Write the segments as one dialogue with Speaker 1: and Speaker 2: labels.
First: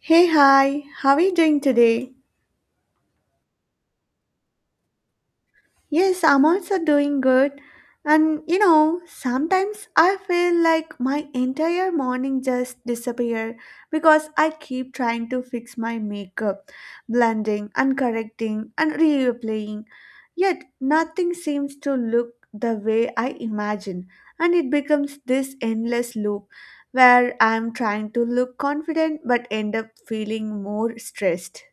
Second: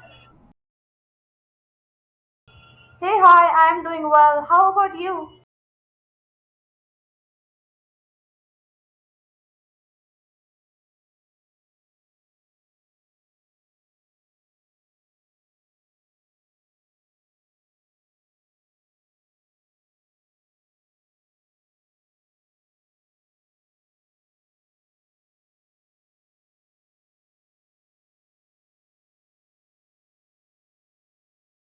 Speaker 1: Hey, hi, how are you doing today?
Speaker 2: Hey, hi, I'm doing well. How about you?
Speaker 1: Yes, I'm also doing good. And you know, sometimes I feel like my entire morning just disappear because I keep trying to fix my makeup, blending and correcting and reapplying, yet nothing seems to look the way I imagine, and it becomes this endless loop where I'm trying to look confident but end up feeling more stressed.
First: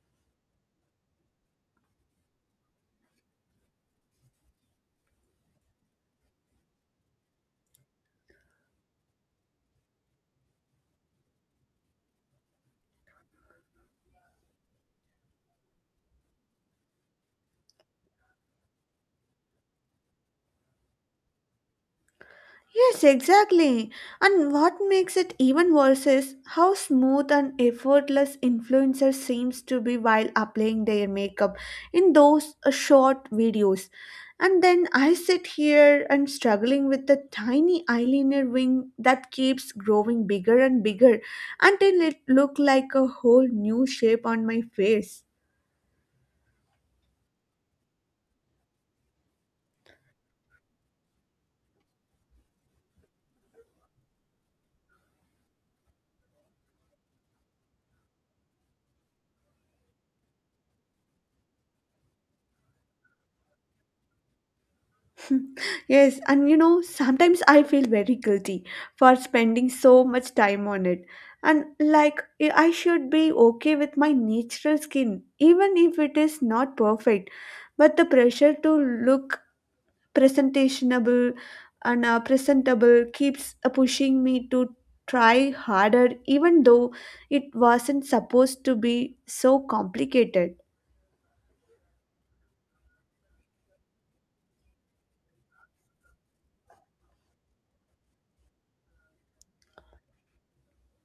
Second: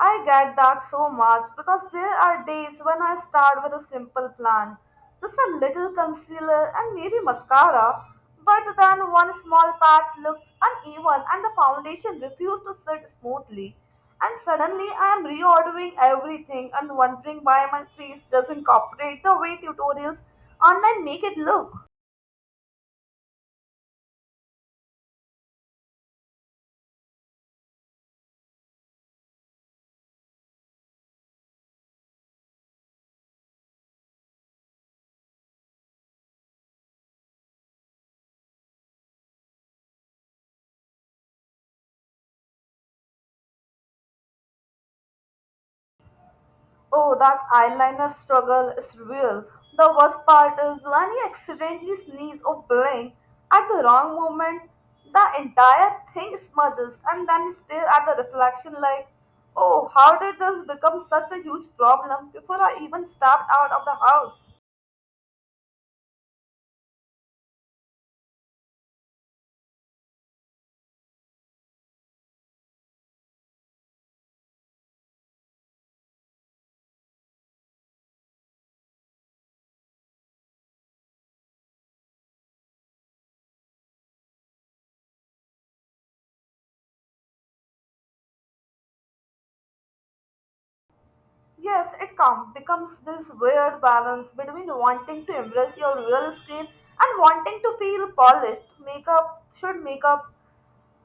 Speaker 2: I get that so much because there are days when I start with a simple plan, just a little concealer and maybe mascara, but then one small patch looks uneven and the foundation refuses to sit smoothly. And suddenly I am reordering everything and wondering why my face doesn't cooperate the way tutorials online make it look.
Speaker 1: Yes, exactly. And what makes it even worse is how smooth and effortless influencers seems to be while applying their makeup in those short videos. And then I sit here and struggling with the tiny eyeliner wing that keeps growing bigger and bigger until it look like a whole new shape on my face.
Speaker 2: Oh, that eyeliner struggle is real. The worst part is when you accidentally sneeze or blink at the wrong moment, the entire thing smudges and then you stare at the reflection like, oh, how did this become such a huge problem before I even stepped out of the house?
Speaker 1: Yes, and you know, sometimes I feel very guilty for spending so much time on it. And like, I should be okay with my natural skin, even if it is not perfect. But the pressure to look presentationable and presentable keeps pushing me to try harder, even though it wasn't supposed to be so complicated.
Speaker 2: Yes, it comes becomes this weird balance between wanting to embrace your real skin and wanting to feel polished. Makeup should make up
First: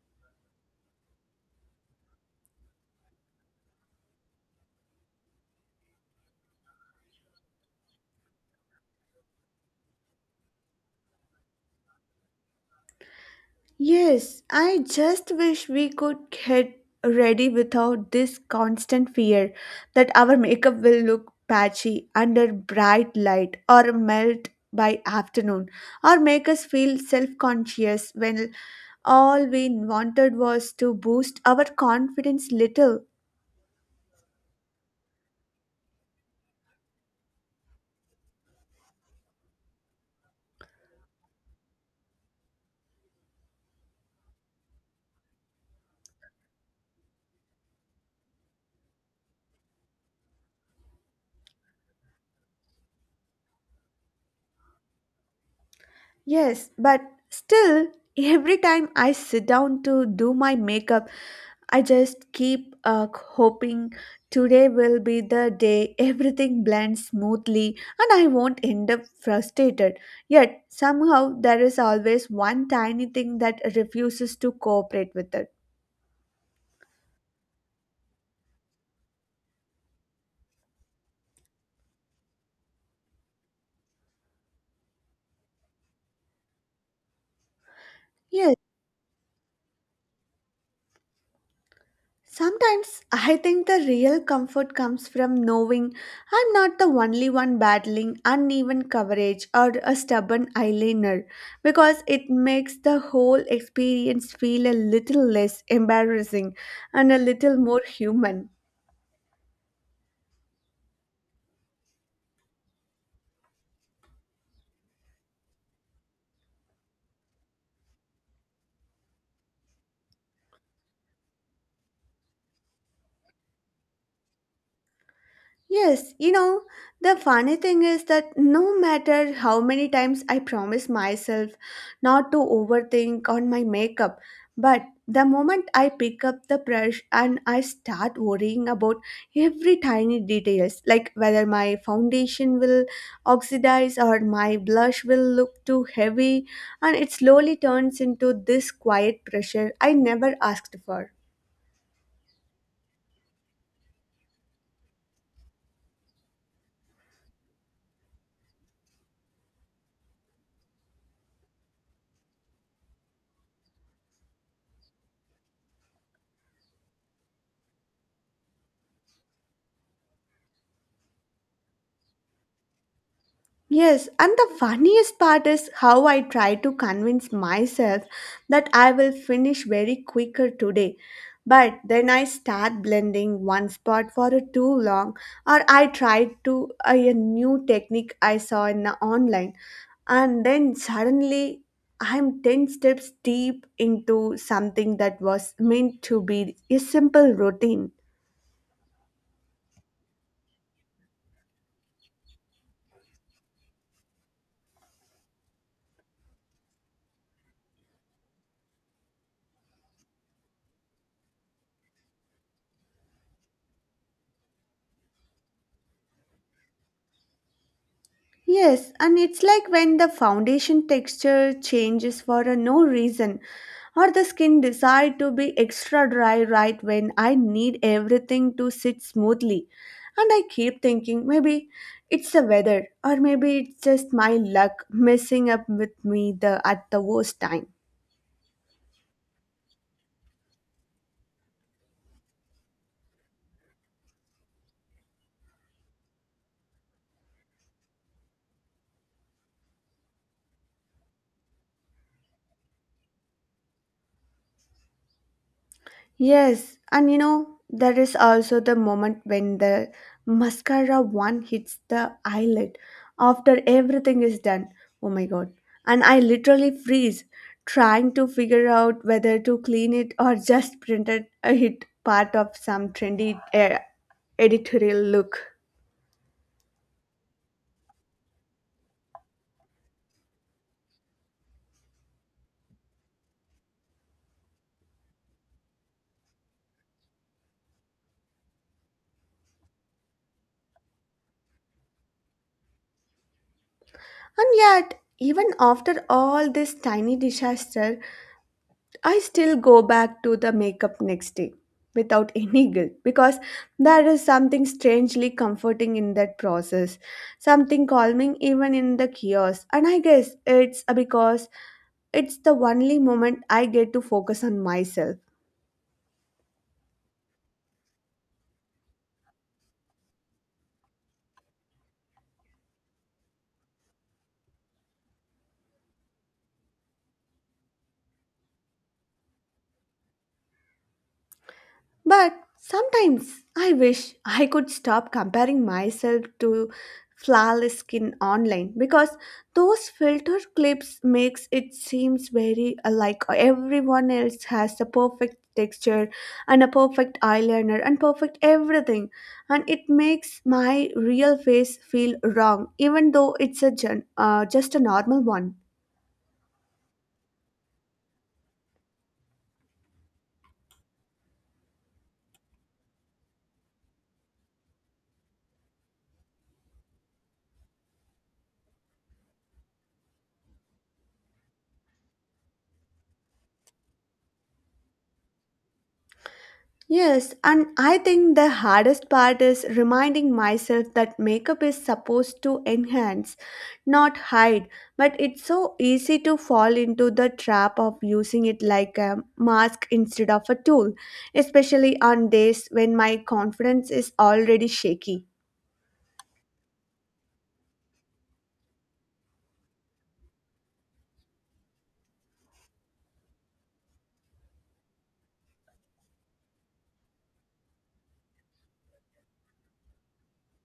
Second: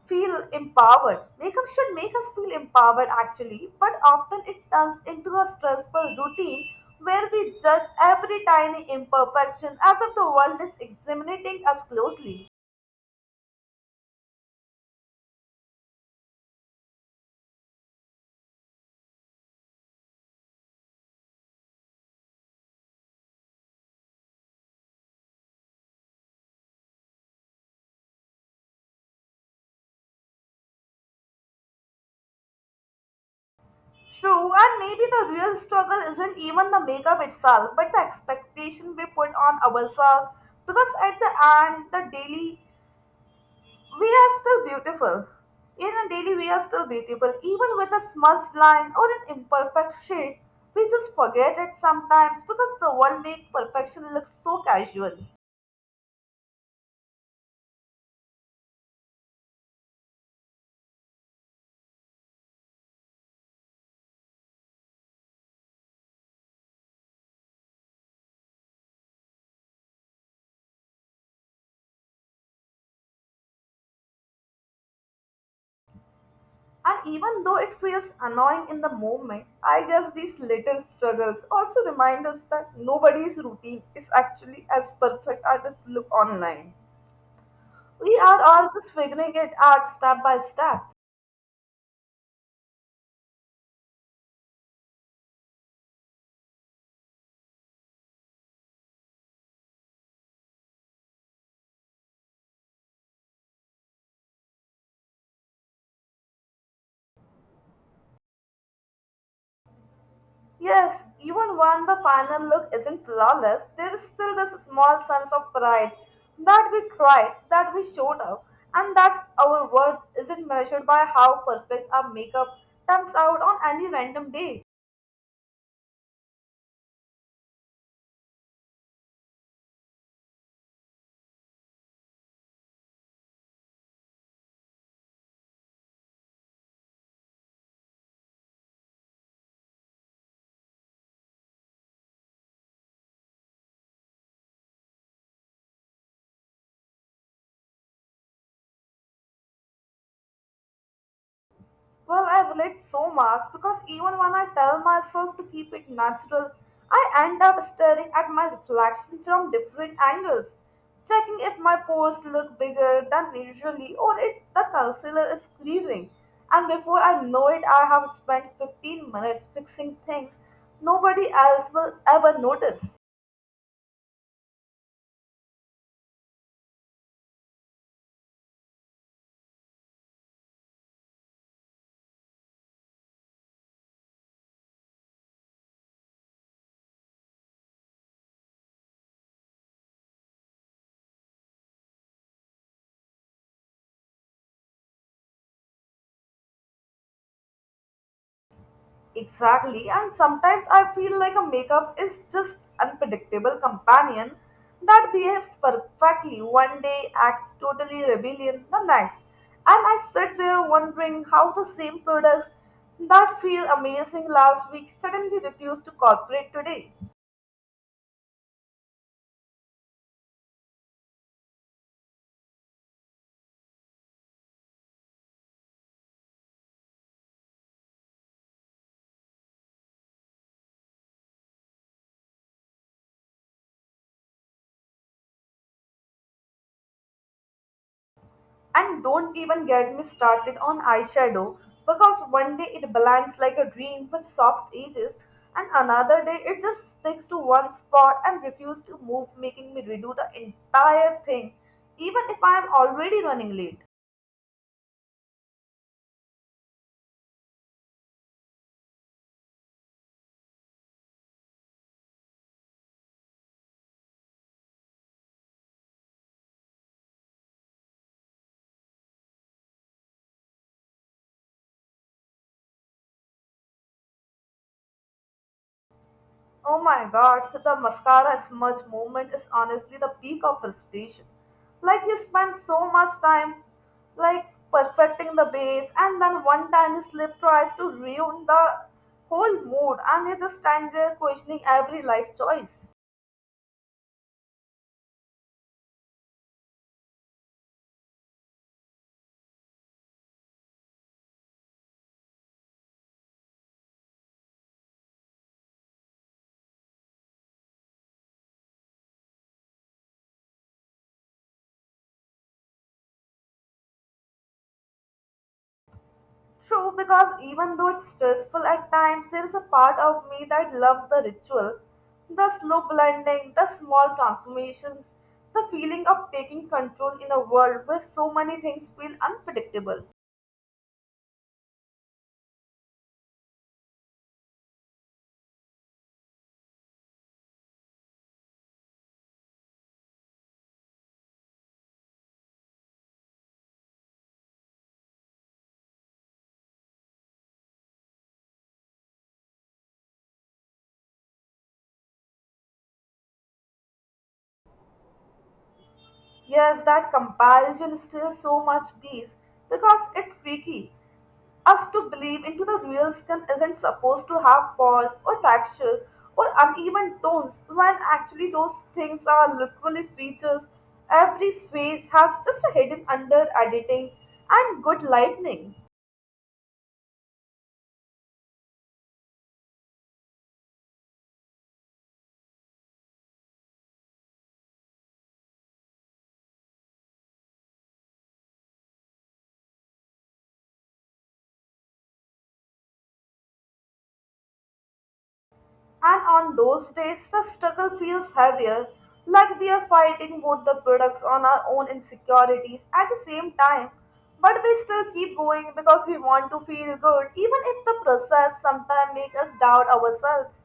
Speaker 2: feel empowered. Makeup should make us feel empowered actually, but often it turns into a stressful routine where we judge every tiny imperfection as if the world is examining us closely.
Speaker 1: Yes, I just wish we could get ready without this constant fear that our makeup will look patchy under bright light or melt by afternoon or make us feel self conscious when all we wanted was to boost our confidence little.
Speaker 2: True, and maybe the real struggle isn't even the makeup itself, but the expectation we put on ourselves because at the end, the daily We are still beautiful. In a daily, we are still beautiful. Even with a smudged line or an imperfect shade, we just forget it sometimes because the world makes perfection look so casual.
Speaker 1: Yes, but still, every time I sit down to do my makeup, I just keep hoping today will be the day everything blends smoothly and I won't end up frustrated. Yet, somehow, there is always one tiny thing that refuses to cooperate with it.
Speaker 2: And even though it feels annoying in the moment, I guess these little struggles also remind us that nobody's routine is actually as perfect as it looks online. We are
Speaker 1: Yes.
Speaker 2: all just figuring it out step by step.
Speaker 1: Sometimes I think the real comfort comes from knowing I'm not the only one battling uneven coverage or a stubborn eyeliner because it makes the whole experience feel a little less embarrassing and a little more human.
Speaker 2: Yes, even when the final look isn't flawless, there is still this small sense of pride that we tried, that we showed up, and that our worth isn't measured by how perfect our makeup turns out on any random day.
Speaker 1: Yes, you know, the funny thing is that no matter how many times I promise myself not to overthink on my makeup, but the moment I pick up the brush and I start worrying about every tiny details, like whether my foundation will oxidize or my blush will look too heavy, and it slowly turns into this quiet pressure I never asked for.
Speaker 2: Well, I relate so much because even when I tell myself to keep it natural, I end up staring at my reflection from different angles, checking if my pores look bigger than usually or if the concealer is creasing. And before I know it, I have spent 15 minutes fixing things nobody else will ever notice.
Speaker 1: Yes, and the funniest part is how I try to convince myself that I will finish very quicker today. But then I start blending one spot for a too long, or I try to a new technique I saw in the online, and then suddenly I'm 10 steps deep into something that was meant to be a simple routine.
Speaker 2: Exactly, and sometimes I feel like a makeup is just unpredictable companion that behaves perfectly one day, acts totally rebellion the next. And I sit there wondering how the same products that feel amazing last week suddenly refuse to cooperate today.
Speaker 1: Yes, and it's like when the foundation texture changes for a no reason or the skin decide to be extra dry right when I need everything to sit smoothly. And I keep thinking maybe it's the weather or maybe it's just my luck messing up with me the at the worst time.
Speaker 2: And don't even get me started on eyeshadow because one day it blends like a dream with soft edges, and another day it just sticks to one spot and refuses to move, making me redo the entire thing, even if I am already running late.
Speaker 1: Yes, and you know, there is also the moment when the mascara one hits the eyelid after everything is done. Oh my god. And I literally freeze trying to figure out whether to clean it or just print it a hit part of some trendy editorial look.
Speaker 2: Oh my god, so the mascara smudge movement is honestly the peak of frustration. Like you spend so much time like perfecting the base and then one tiny slip tries to ruin the whole mood and you just stand there questioning every life choice.
Speaker 1: And yet, even after all this tiny disaster, I still go back to the makeup next day without any guilt because there is something strangely comforting in that process, something calming even in the chaos. And I guess it's because it's the only moment I get to focus on myself.
Speaker 2: True, because even though it's stressful at times, there is a part of me that loves the ritual, the slow blending, the small transformations, the feeling of taking control in a world where so many things feel unpredictable.
Speaker 1: But sometimes I wish I could stop comparing myself to flawless skin online because those filter clips makes it seems very like everyone else has a perfect texture and a perfect eyeliner and perfect everything and it makes my real face feel wrong even though it's a just a normal one.
Speaker 2: Yes, that comparison steals so much peace because it tricky us to believe into the real skin isn't supposed to have pores or texture or uneven tones when actually those things are literally features. Every face has just a hidden under editing and good lightning.
Speaker 1: Yes, and I think the hardest part is reminding myself that makeup is supposed to enhance, not hide. But it's so easy to fall into the trap of using it like a mask instead of a tool, especially on days when my confidence is already shaky.
Speaker 2: And on those days, the struggle feels heavier, like we are fighting both the products on our own insecurities at the same time. But we still keep going because we want to feel good, even if the process sometimes makes us doubt ourselves.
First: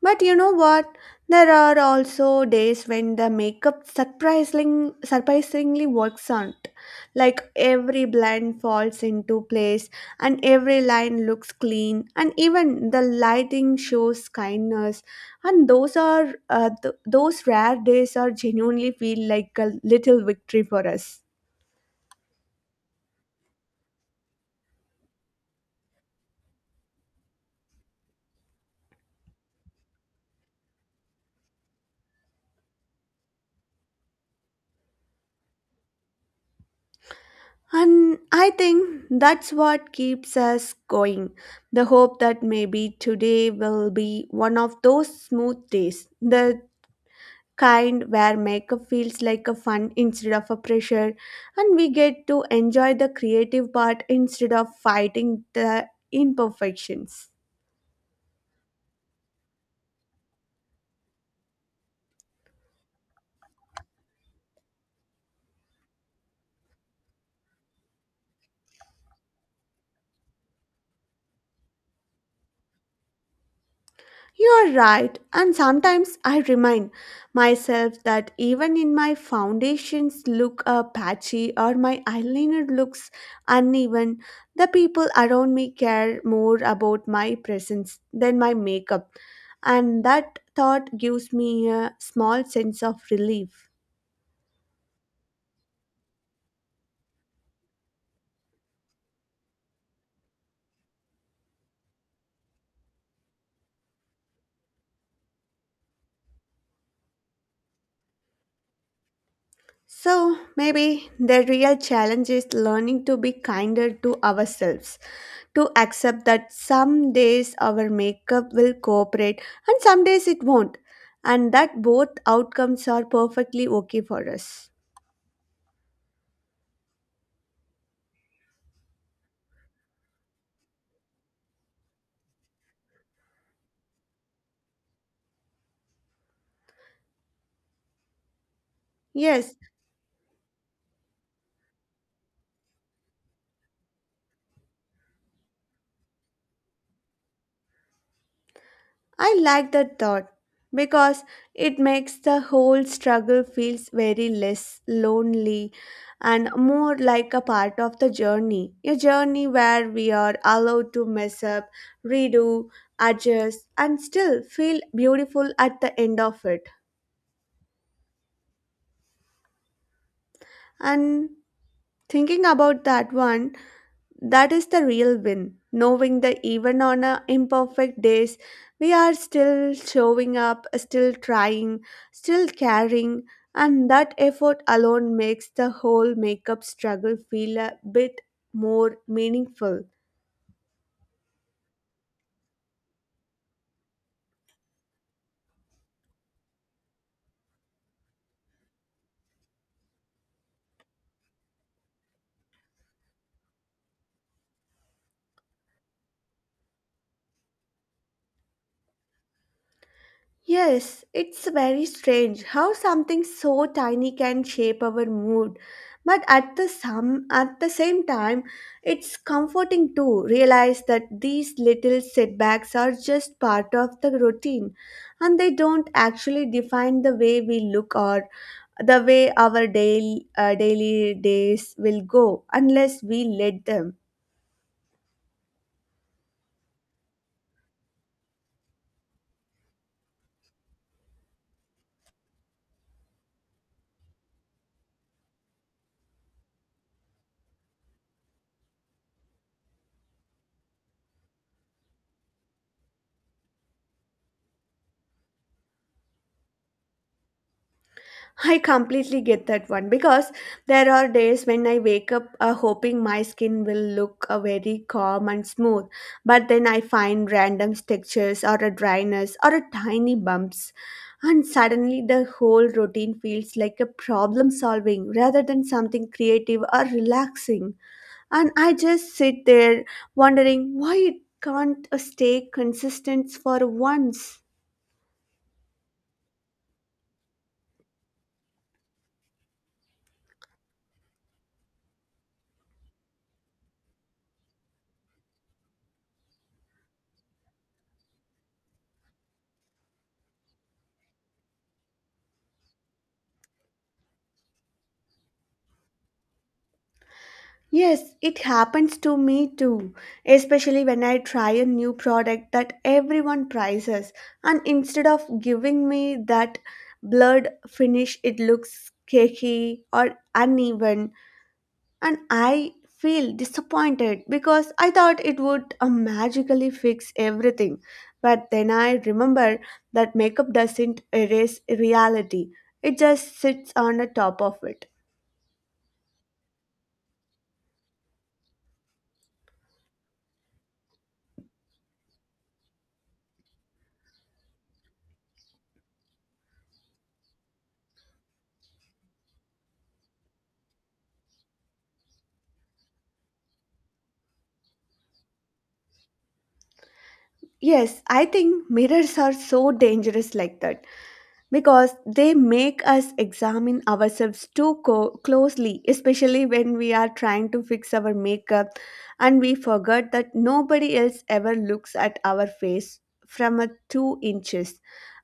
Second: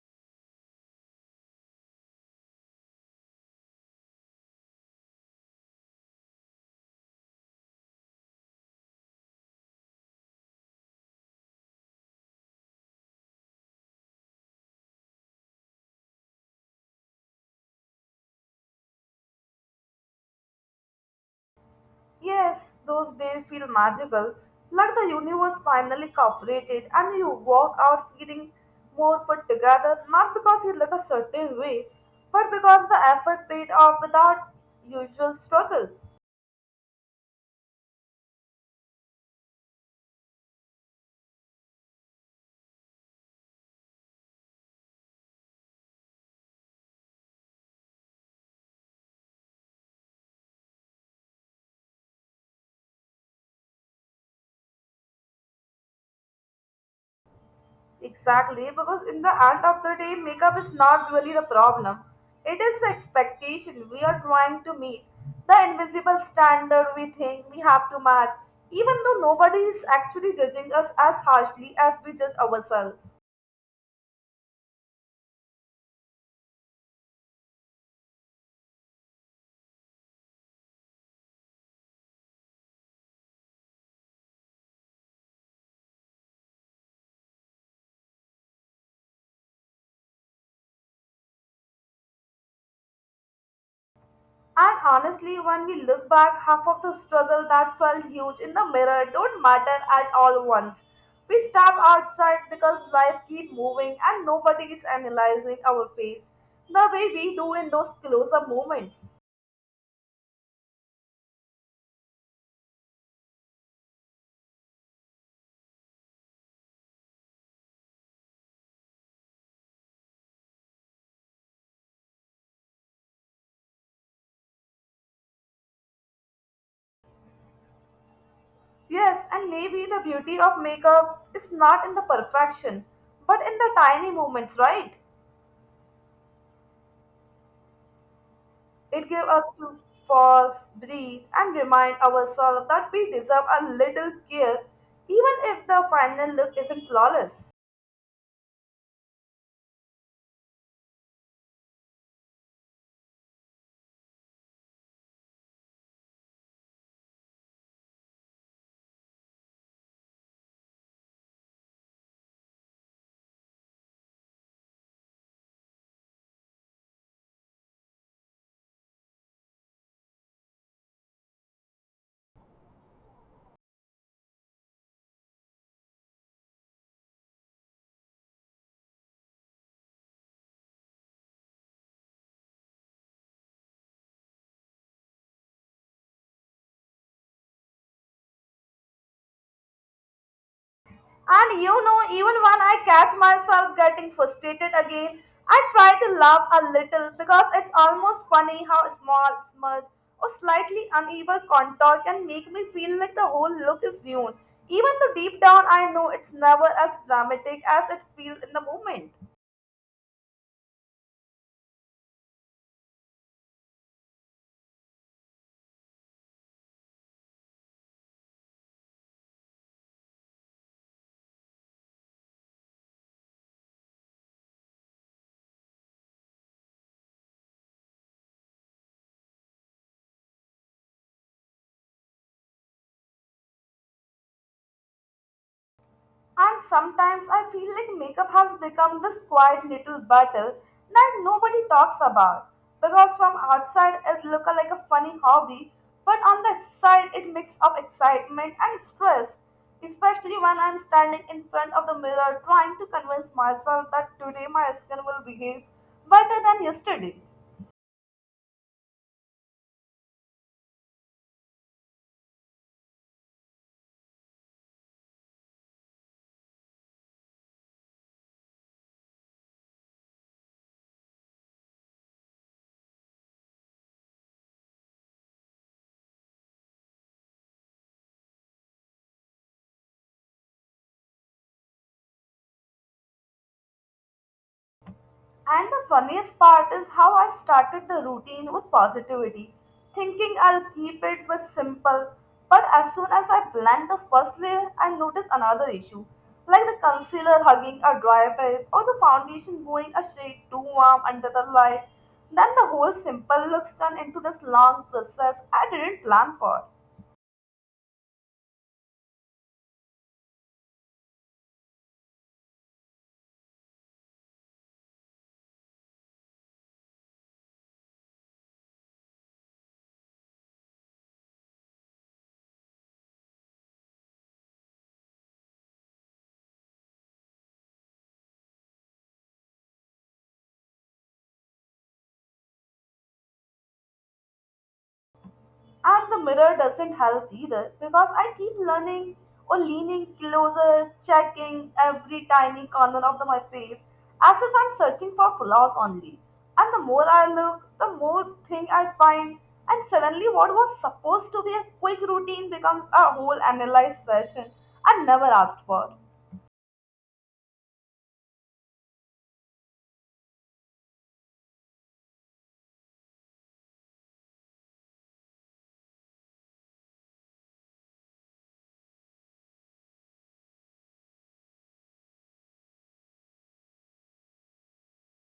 Speaker 1: But you know what? There are also days when the makeup surprisingly works out. Like every blend falls into place and every line looks clean and even the lighting shows kindness and those are those rare days are genuinely feel like a little victory for us.
Speaker 2: Yes, those days feel magical, like the universe finally cooperated and you walk out feeling more put together, not because you look a certain way, but because the effort paid off without usual struggle.
Speaker 1: And I think that's what keeps us going. The hope that maybe today will be one of those smooth days, the kind where makeup feels like a fun instead of a pressure, and we get to enjoy the creative part instead of fighting the imperfections.
Speaker 2: Exactly, because in the end of the day, makeup is not really the problem. It is the expectation we are trying to meet, the invisible standard we think we have to match, even though nobody is actually judging us as harshly as we judge ourselves.
Speaker 1: You are right, and sometimes I remind myself that even in my foundations look patchy or my eyeliner looks uneven, the people around me care more about my presence than my makeup, and that thought gives me a small sense of relief.
Speaker 2: And honestly, when we look back, half of the struggle that felt huge in the mirror don't matter at all once. We step outside because life keeps moving and nobody is analyzing our face the way we do in those close-up moments.
Speaker 1: So maybe the real challenge is learning to be kinder to ourselves to accept that some days our makeup will cooperate and some days it won't, and that both outcomes are perfectly okay for us.
Speaker 2: Yes, and maybe the beauty of makeup is not in the perfection, but in the tiny moments, right? It gives us
Speaker 1: Yes,
Speaker 2: to pause, breathe, and remind ourselves that we deserve a little care, even if the final look isn't flawless.
Speaker 1: I like that thought because it makes the whole struggle feels very less lonely and more like a part of the journey a journey where we are allowed to mess up redo adjust and still feel beautiful at the end of it and Thinking about that one, that is the real win. Knowing that even on our imperfect days, we are still showing up, still trying, still caring, and that effort alone makes the whole makeup struggle feel a bit more meaningful.
Speaker 2: And you know, even when I catch myself getting frustrated again, I try to laugh a little because it's almost funny how a small smudge or slightly uneven contour can make me feel like the whole look is ruined, even though deep down I know it's never as dramatic as it feels in the moment.
Speaker 1: Yes, it's very strange how something so tiny can shape our mood. But at the some at the same time, it's comforting to realize that these little setbacks are just part of the routine and they don't actually define the way we look or the way our daily days will go unless we let them.
Speaker 2: And sometimes I feel like makeup has become this quiet little battle that nobody talks about. Because from outside it looks like a funny hobby, but on the inside it makes up excitement and stress. Especially when I'm standing in front of the mirror trying to convince myself that today my skin will behave better than yesterday.
Speaker 1: I completely get that one because there are days when I wake up hoping my skin will look very calm and smooth, but then I find random textures or a dryness or a tiny bumps, and suddenly the whole routine feels like a problem solving rather than something creative or relaxing. And I just sit there wondering why it can't stay consistent for once.
Speaker 2: And the funniest part is how I started the routine with positivity, thinking I'll keep it with simple. But as soon as I blend the first layer, I notice another issue, like the concealer hugging a dry patch or the foundation going a shade too warm under the light. Then the whole simple looks turn into this long process I didn't plan for.
Speaker 1: Yes, it happens to me too, especially when I try a new product that everyone prizes, and instead of giving me that blurred finish, it looks cakey or uneven, and I feel disappointed because I thought it would magically fix everything. But then I remember that makeup doesn't erase reality, it just sits on the top of it.
Speaker 2: And the mirror doesn't help either because I keep learning or leaning closer, checking every tiny corner of my face as if I'm searching for flaws only. And the more I look, the more thing I find. And suddenly, what was supposed to be a quick routine becomes a whole analyzed session I never asked for.
Speaker 1: Yes, I think mirrors are so dangerous like that because they make us examine ourselves closely, especially when we are trying to fix our makeup and we forget that nobody else ever looks at our face from a 2 inches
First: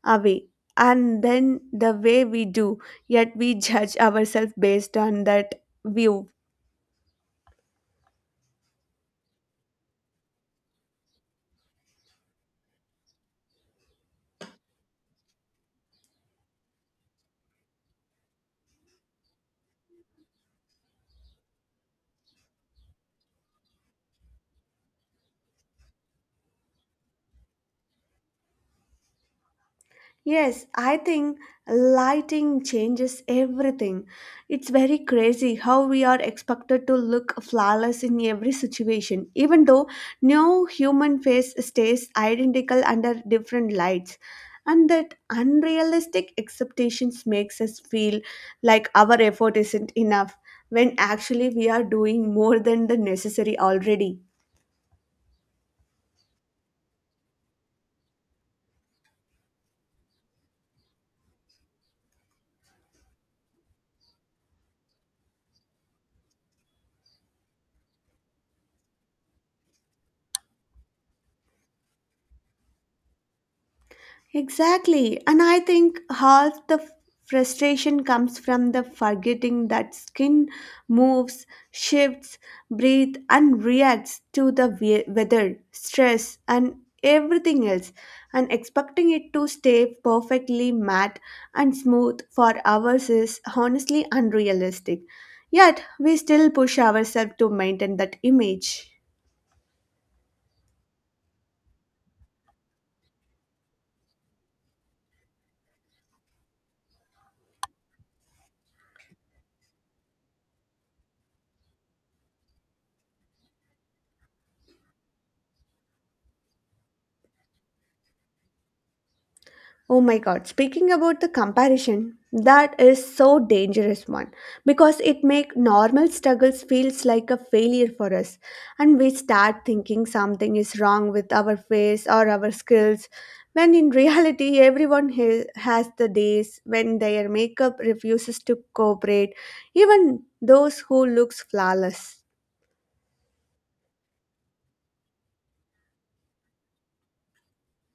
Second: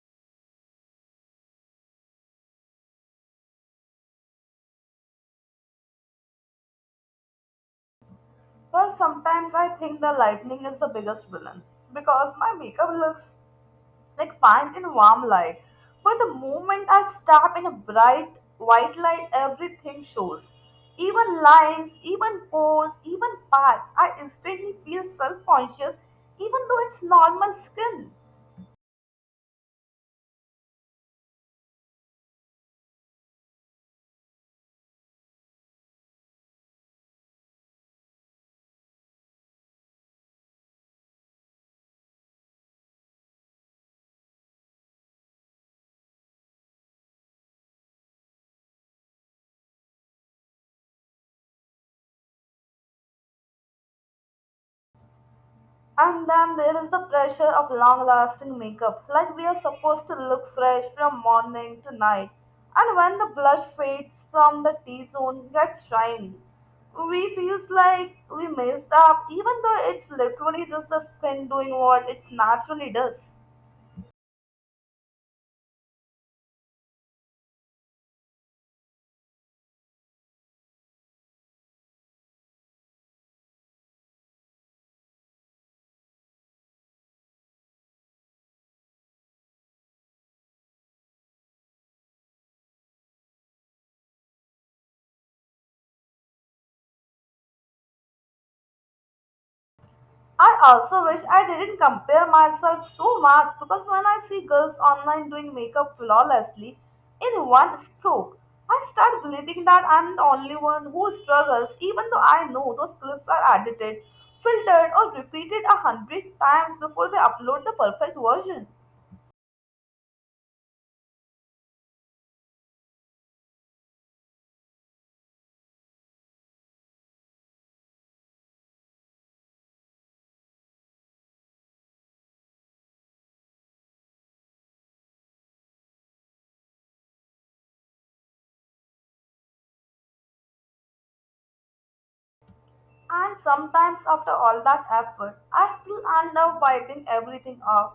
Speaker 1: away. And then the way we do, yet we judge ourselves based on that view.
Speaker 2: Well, sometimes I think the lightning is the biggest villain because my makeup looks like fine in warm light. But the moment I step in a bright white light, everything shows. Even lines, even pose, even paths. I instantly feel self conscious, even though it's normal skin.
Speaker 1: Yes, I think lighting changes everything. It's very crazy how we are expected to look flawless in every situation, even though no human face stays identical under different lights. And that unrealistic expectations makes us feel like our effort isn't enough when actually we are doing more than the necessary already.
Speaker 2: And then there is the pressure of long lasting makeup, like we are supposed to look fresh from morning to night. And when the blush fades from the T zone, gets shiny, we feels like we messed up, even though it's literally just the skin doing what it naturally does.
Speaker 1: Exactly. And I think half the frustration comes from the forgetting that skin moves, shifts, breathes, and reacts to the weather, stress, and everything else, and expecting it to stay perfectly matte and smooth for hours is honestly unrealistic. Yet, we still push ourselves to maintain that image.
Speaker 2: I also wish I didn't compare myself so much because when I see girls online doing makeup flawlessly in one stroke, I start believing that I'm the only one who struggles, even though I know those clips are edited, filtered, or repeated 100 times before they upload the perfect version.
Speaker 1: Oh my god, speaking about the comparison, that is so dangerous one because it make normal struggles feels like a failure for us and we start thinking something is wrong with our face or our skills when in reality everyone has the days when their makeup refuses to cooperate even those who looks flawless.
Speaker 2: And sometimes, after all that effort, I still end up wiping everything off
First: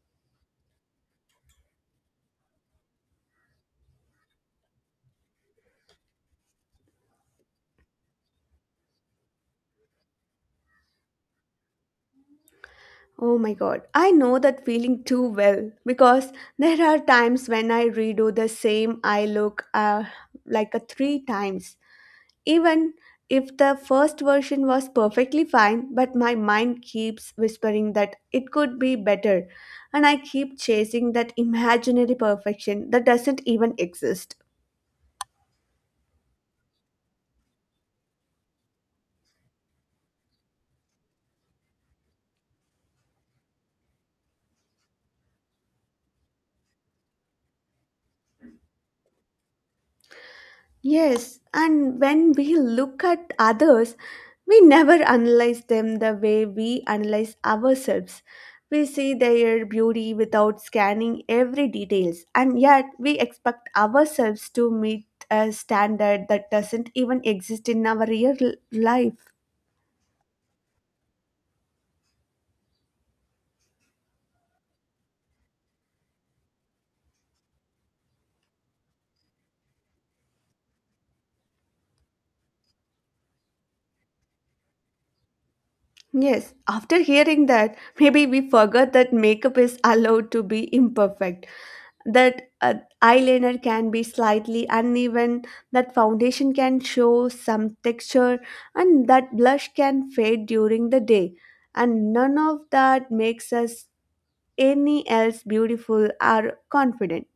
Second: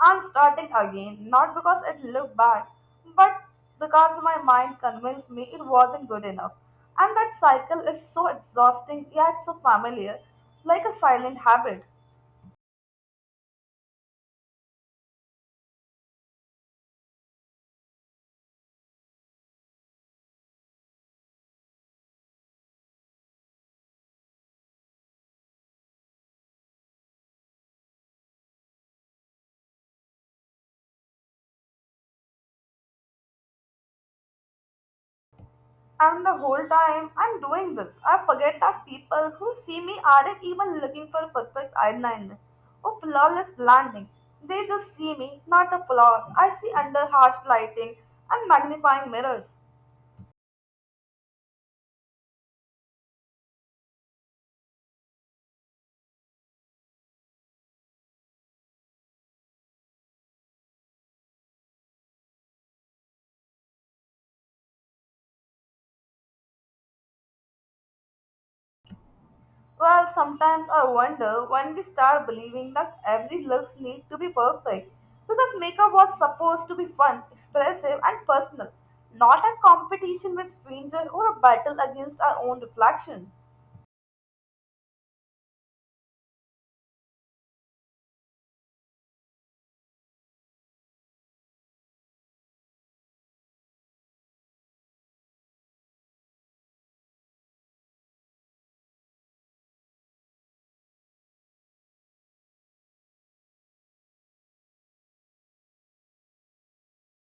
Speaker 2: and starting again, not because it looked bad, but because my mind convinced me it wasn't good enough. And that cycle is so exhausting yet so familiar, like a silent habit.
Speaker 1: Oh my god, I know that feeling too well because there are times when I redo the same I look like a three times. Even if the first version was perfectly fine, but my mind keeps whispering that it could be better, and I keep chasing that imaginary perfection that doesn't even exist.
Speaker 2: And the whole time I'm doing this, I forget that people who see me aren't even looking for perfect eyeliner or flawless blending. They just see me, not the flaws I see under harsh lighting and magnifying mirrors.
Speaker 1: Yes, and when we look at others, we never analyze them the way we analyze ourselves. We see their beauty without scanning every details, and yet we expect ourselves to meet a standard that doesn't even exist in our real life.
Speaker 2: Well, sometimes I wonder when we start believing that every looks need to be perfect because makeup was supposed to be fun, expressive, and personal, not a competition with strangers or a battle against our own reflection.
Speaker 1: Yes, after hearing that, maybe we forgot that makeup is allowed to be imperfect that eyeliner can be slightly uneven, that foundation can show some texture, and that blush can fade during the day. And none of that makes us any else beautiful or confident.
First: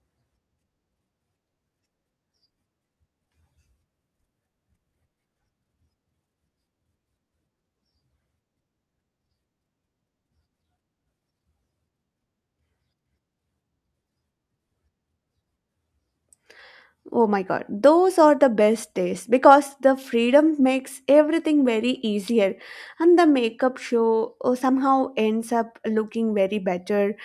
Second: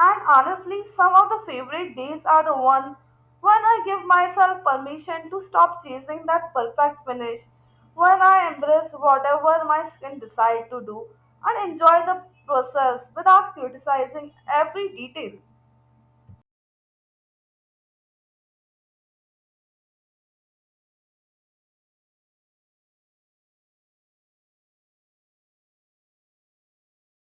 Speaker 2: And honestly, some of the favorite days are the one when I give myself permission to stop chasing that perfect finish, when I embrace whatever my skin decide to do and enjoy the process without criticizing every detail.
Speaker 1: Oh my god, those are the best days because the freedom makes everything very easier, and the makeup show oh, somehow ends up looking very better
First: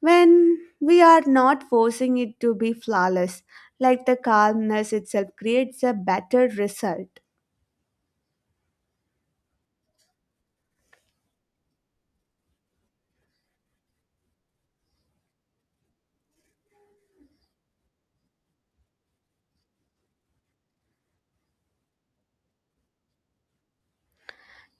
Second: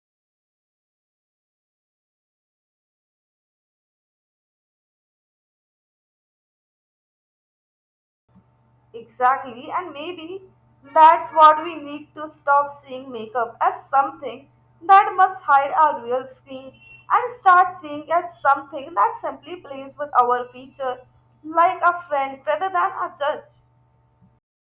Speaker 1: when we are not forcing it to be flawless, like the calmness itself creates a better result.
Speaker 2: Exactly, and maybe that's what we need to stop seeing makeup as something that must hide our real skin and start seeing it as something that simply plays with our feature like a friend rather than a judge.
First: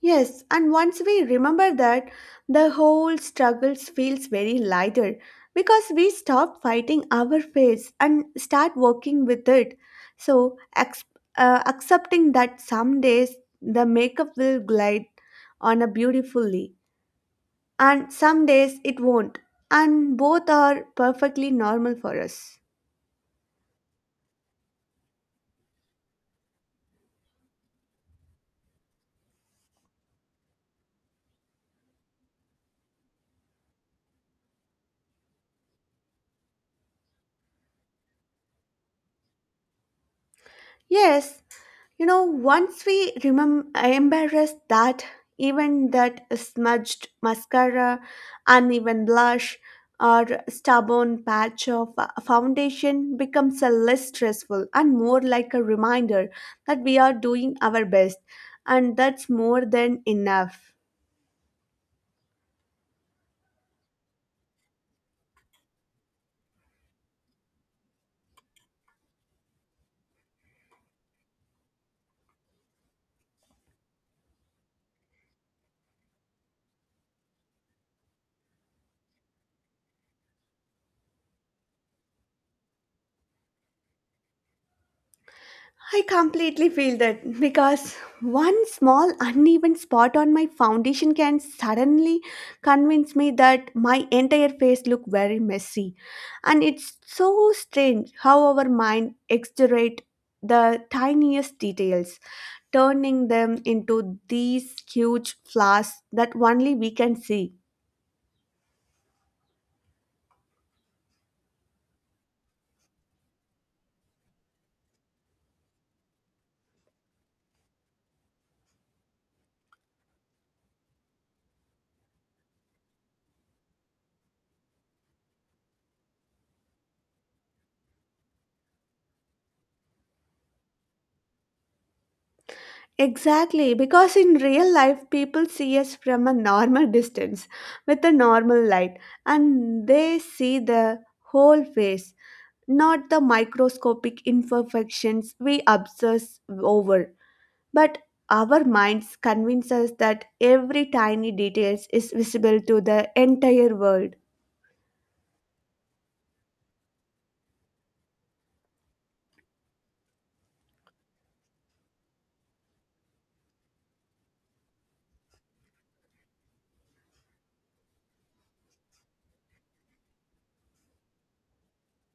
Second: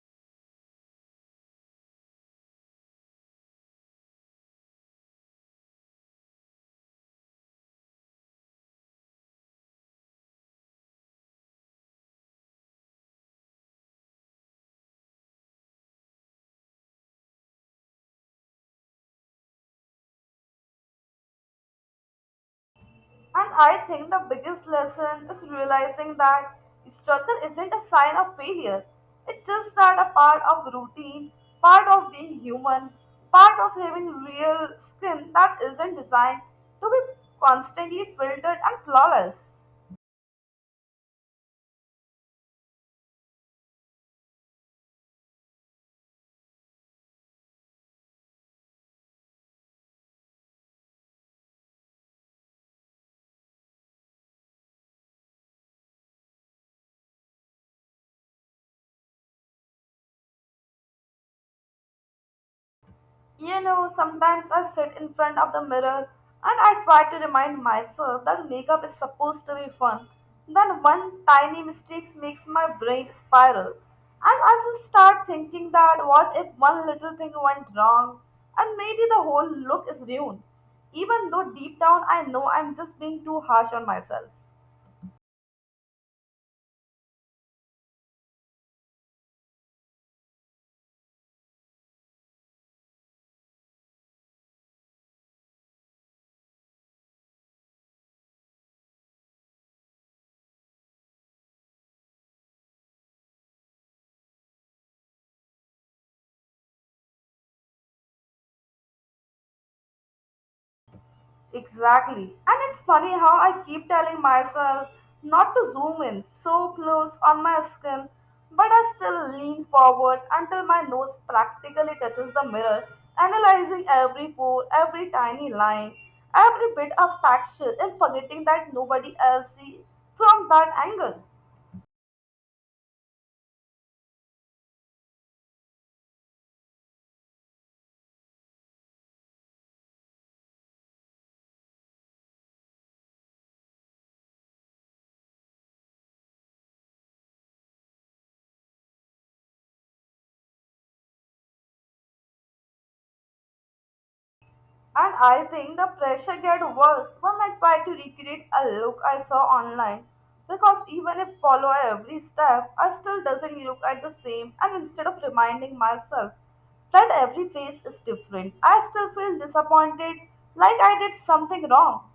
Speaker 1: Yes, and once we remember that, the whole struggle feels very lighter because we stop fighting our face and start working with it. So, accepting that some days the makeup will glide on a beautifully and some days it won't, and both are perfectly normal for us.
Speaker 2: And I think the biggest lesson is realizing that struggle isn't a sign of failure. It's just that a part of routine, part of being human, part of having real skin that isn't designed to be constantly filtered and flawless.
Speaker 1: Yes, you know, once we embarrass that, even that smudged mascara, uneven blush, or stubborn patch of foundation becomes a less stressful and more like a reminder that we are doing our best, and that's more than enough.
Speaker 2: You know, sometimes I sit in front of the mirror and I try to remind myself that makeup is supposed to be fun. Then one tiny mistake makes my brain spiral, and I just start thinking that what if one little thing went wrong and maybe the whole look is ruined, even though deep down I know I'm just being too harsh on myself.
Speaker 1: I completely feel that because one small uneven spot on my foundation can suddenly convince me that my entire face look very messy, and it's so strange how our mind exaggerate the tiniest details, turning them into these huge flaws that only we can see.
Speaker 2: Exactly. And it's funny how I keep telling myself not to zoom in so close on my skin, but I still lean forward until my nose practically touches the mirror, analyzing every pore, every tiny line, every bit of texture, and forgetting that nobody else sees from that angle.
Speaker 1: Exactly, because in real life, people see us from a normal distance with a normal light, and they see the whole face, not the microscopic imperfections we obsess over. But our minds convince us that every tiny detail is visible to the entire world.
Speaker 2: And I think the pressure get worse when I try to recreate a look I saw online. Because even if follow every step, I still doesn't look at the same and instead of reminding myself that every face is different, I still feel disappointed like I did something wrong.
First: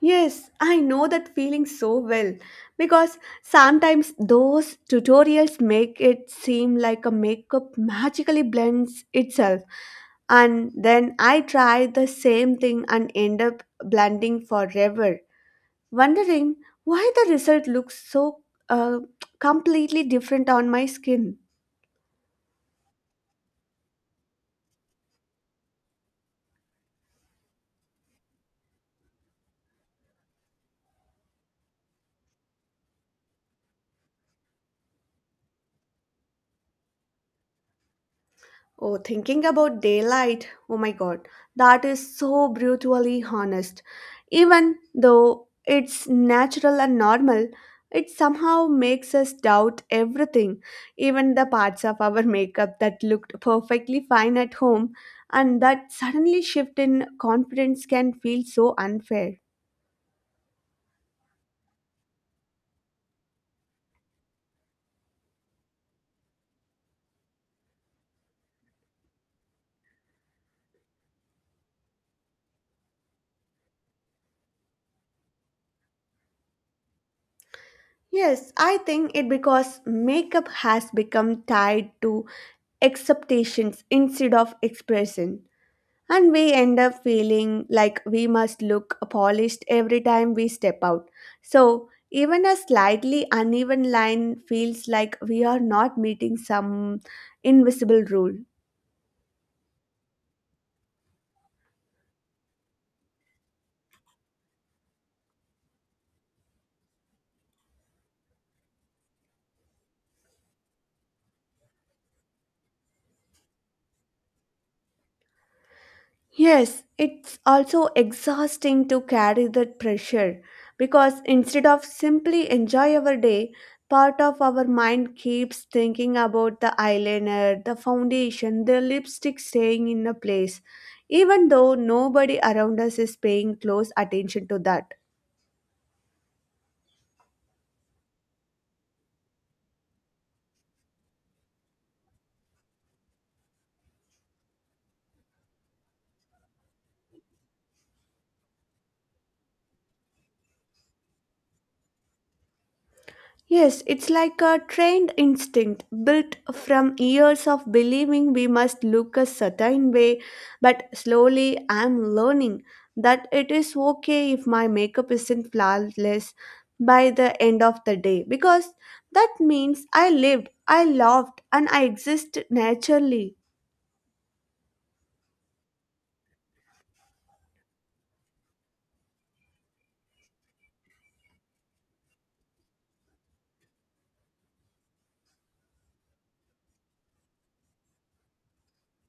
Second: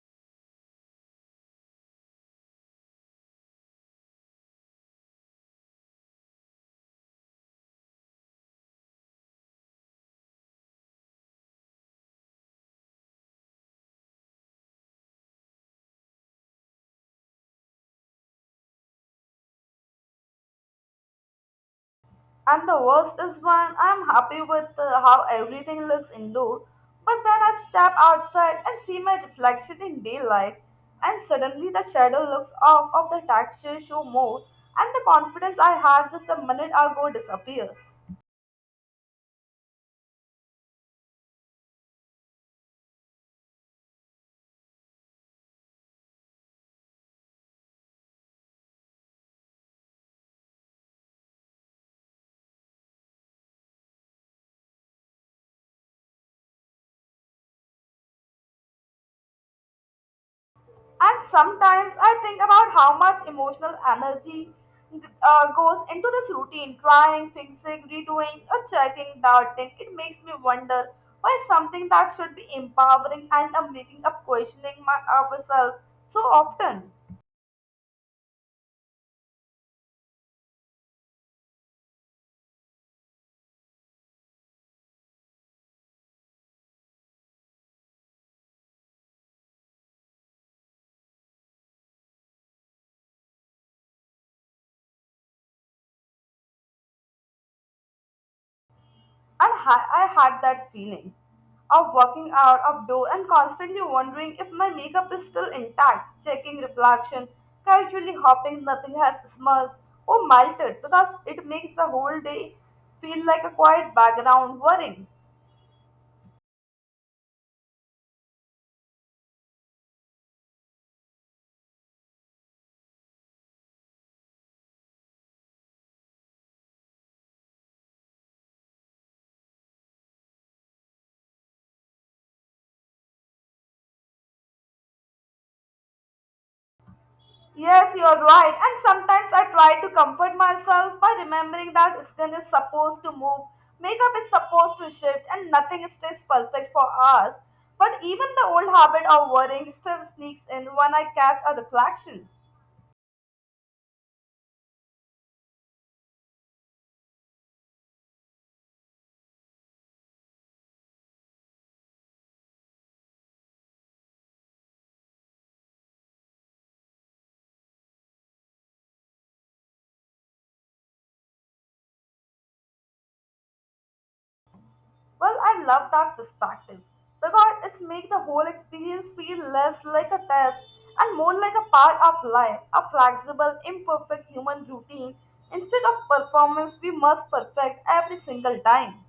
Speaker 1: Yes, I know that feeling so well because sometimes those tutorials make it seem like a makeup magically blends itself, and then I try the same thing and end up blending forever, wondering why the result looks so uh, completely different on my skin.
Speaker 2: And the worst is when I'm happy with how everything looks indoor, but then I step outside and see my reflection in daylight, and suddenly the shadow looks off of the texture show more, and the confidence I had just a minute ago disappears.
Speaker 1: Oh, thinking about daylight, oh my god, that is so brutally honest. Even though it's natural and normal, it somehow makes us doubt everything, even the parts of our makeup that looked perfectly fine at home, and that suddenly shift in confidence can feel so unfair.
Speaker 2: And sometimes I think about how much emotional energy goes into this routine, trying, fixing, redoing, or checking, doubting. It makes me wonder why something that should be empowering and I'm making up questioning my ourselves so often.
Speaker 1: Yes, I think it because makeup has become tied to acceptations instead of expression. And we end up feeling like we must look polished every time we step out. So, even a slightly uneven line feels like we are not meeting some invisible rule.
Speaker 2: And I had that feeling of walking out of door and constantly wondering if my makeup is still intact, checking reflection, casually hoping nothing has smudged or melted because it makes the whole day feel like a quiet background worrying.
Speaker 1: Yes, it's also exhausting to carry that pressure because instead of simply enjoy our day, part of our mind keeps thinking about the eyeliner, the foundation, the lipstick staying in a place, even though nobody around us is paying close attention to that.
Speaker 2: Yes, you are right. And sometimes I try to comfort myself by remembering that skin is supposed to move, makeup is supposed to shift, and nothing stays perfect for us. But even the old habit of worrying still sneaks in when I catch a reflection.
Speaker 1: Yes, it's like a trained instinct built from years of believing we must look a certain way, but slowly I'm learning that it is okay if my makeup isn't flawless by the end of the day because that means I lived, I loved, and I exist naturally.
Speaker 2: Well, I love that perspective because it's make the whole experience feel less like a test and more like a part of life, a flexible, imperfect human routine instead of performance we must perfect every single time.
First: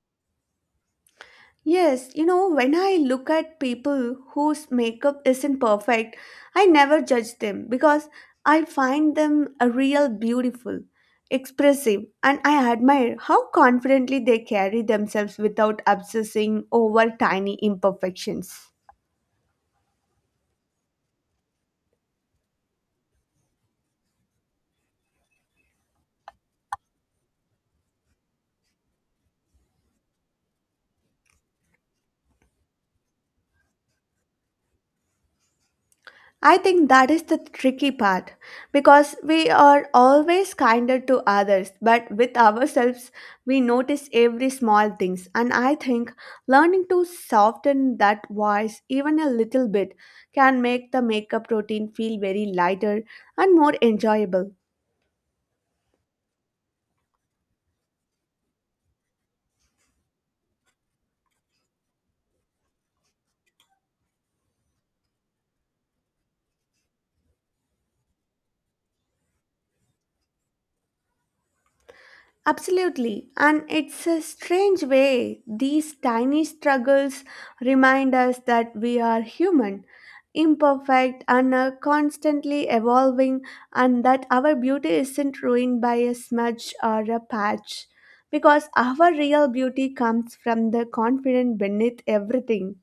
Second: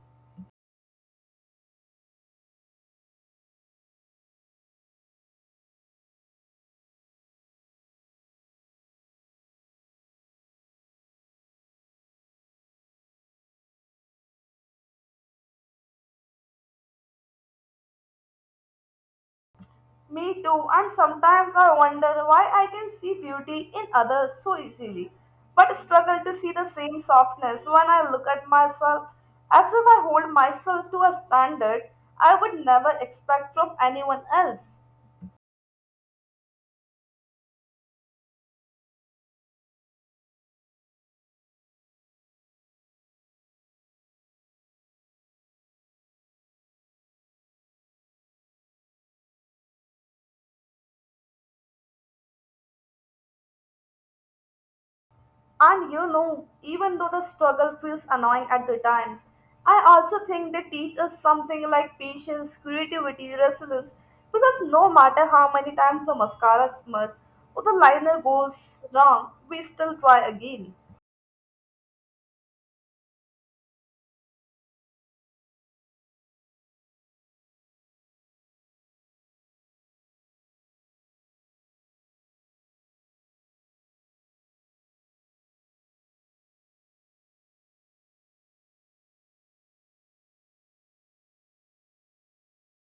Speaker 1: Yes, you know, when I look at people whose makeup isn't perfect, I never judge them because I find them a real beautiful, expressive, and I admire how confidently they carry themselves without obsessing over tiny imperfections.
Speaker 2: Me too, and sometimes I wonder why I can see beauty in others so easily, but struggle to see the same softness when I look at myself as if I hold myself to a standard I would never expect from anyone else.
Speaker 1: I think that is the tricky part because we are always kinder to others, but with ourselves, we notice every small things. And I think learning to soften that voice even a little bit can make the makeup routine feel very lighter and more enjoyable.
Speaker 2: And you know, even though the struggle feels annoying at the times, I also think they teach us something like patience, creativity, resilience. Because no matter how many times the mascara smudges or the liner goes wrong, we still try again.
Speaker 1: Absolutely. And it's a strange way these tiny struggles remind us that we are human, imperfect, and are constantly evolving, and that our beauty isn't ruined by a smudge or a patch. Because our real beauty comes from the confidence beneath everything.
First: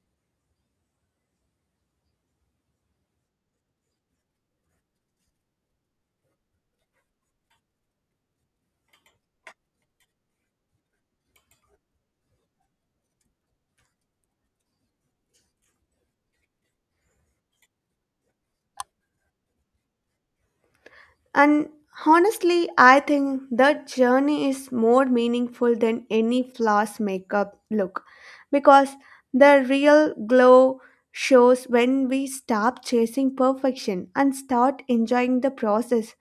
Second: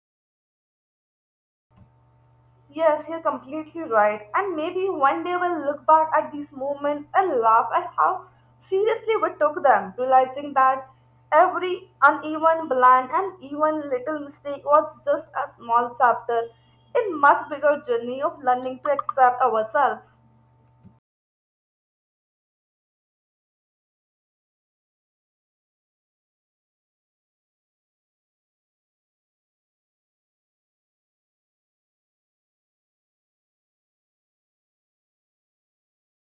Speaker 2: Yes, you're completely right. And maybe one day we'll look back at these moments and laugh at how seriously we took them, realizing that every uneven bland and even little mistake was just a small chapter in much bigger journey of learning to accept ourselves.
Speaker 1: And honestly, I think that journey is more meaningful than any floss makeup look because the real glow shows when we stop chasing perfection and start enjoying the process,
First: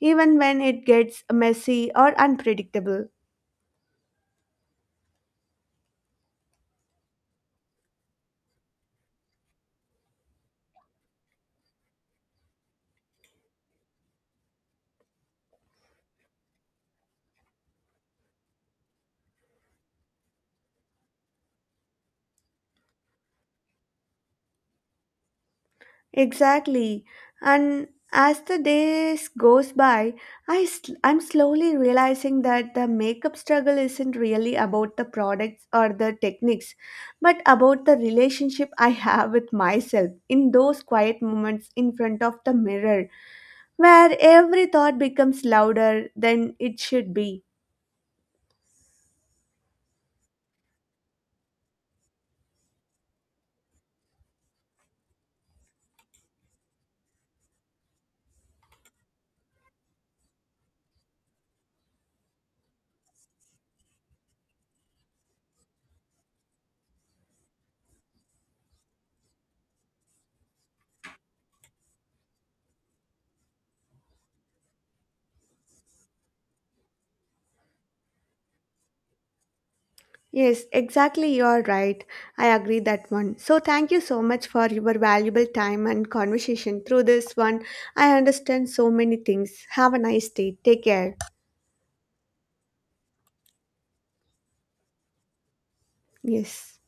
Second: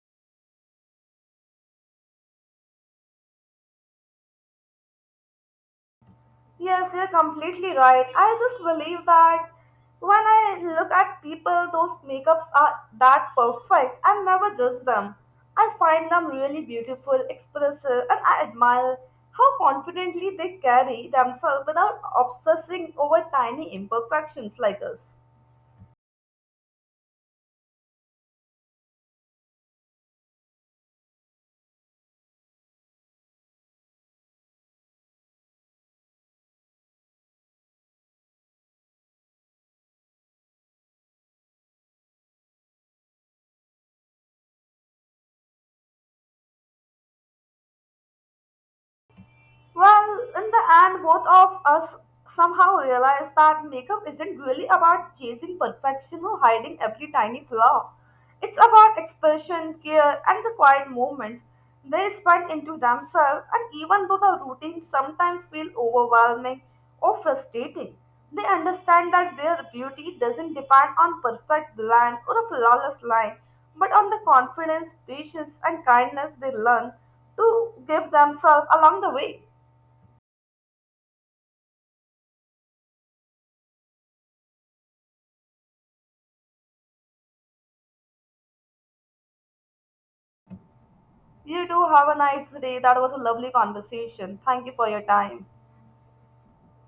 Speaker 1: even when it gets messy or unpredictable.
Speaker 2: Yes, you're completely right. I just believe that when I look at people, those makeups are that perfect. I never judge them. I find them really beautiful, expressive, and I admire how confidently they carry themselves without obsessing over tiny imperfections like us.
Speaker 1: Exactly. And as the days goes by, I'm slowly realizing that the makeup struggle isn't really about the products or the techniques, but about the relationship I have with myself in those quiet moments in front of the mirror, where every thought becomes louder than it should be.
Speaker 2: Well, in the end, both of us somehow realized that makeup isn't really about chasing perfection or hiding every tiny flaw. It's about expression, care, and the quiet moments they spend into themselves. And even though the routine sometimes feels overwhelming or frustrating, they understand that their beauty doesn't depend on perfect blend or a flawless line, but on the confidence, patience, and kindness they learn to give themselves along the way.
Speaker 1: Yes, exactly. You are right. I agree that one. So thank you so much for your valuable time and conversation. Through this one, I understand so many things. Have a nice day. Take care.
Speaker 2: You do have a nice day. That was a lovely conversation. Thank you for your time.
Speaker 1: Yes.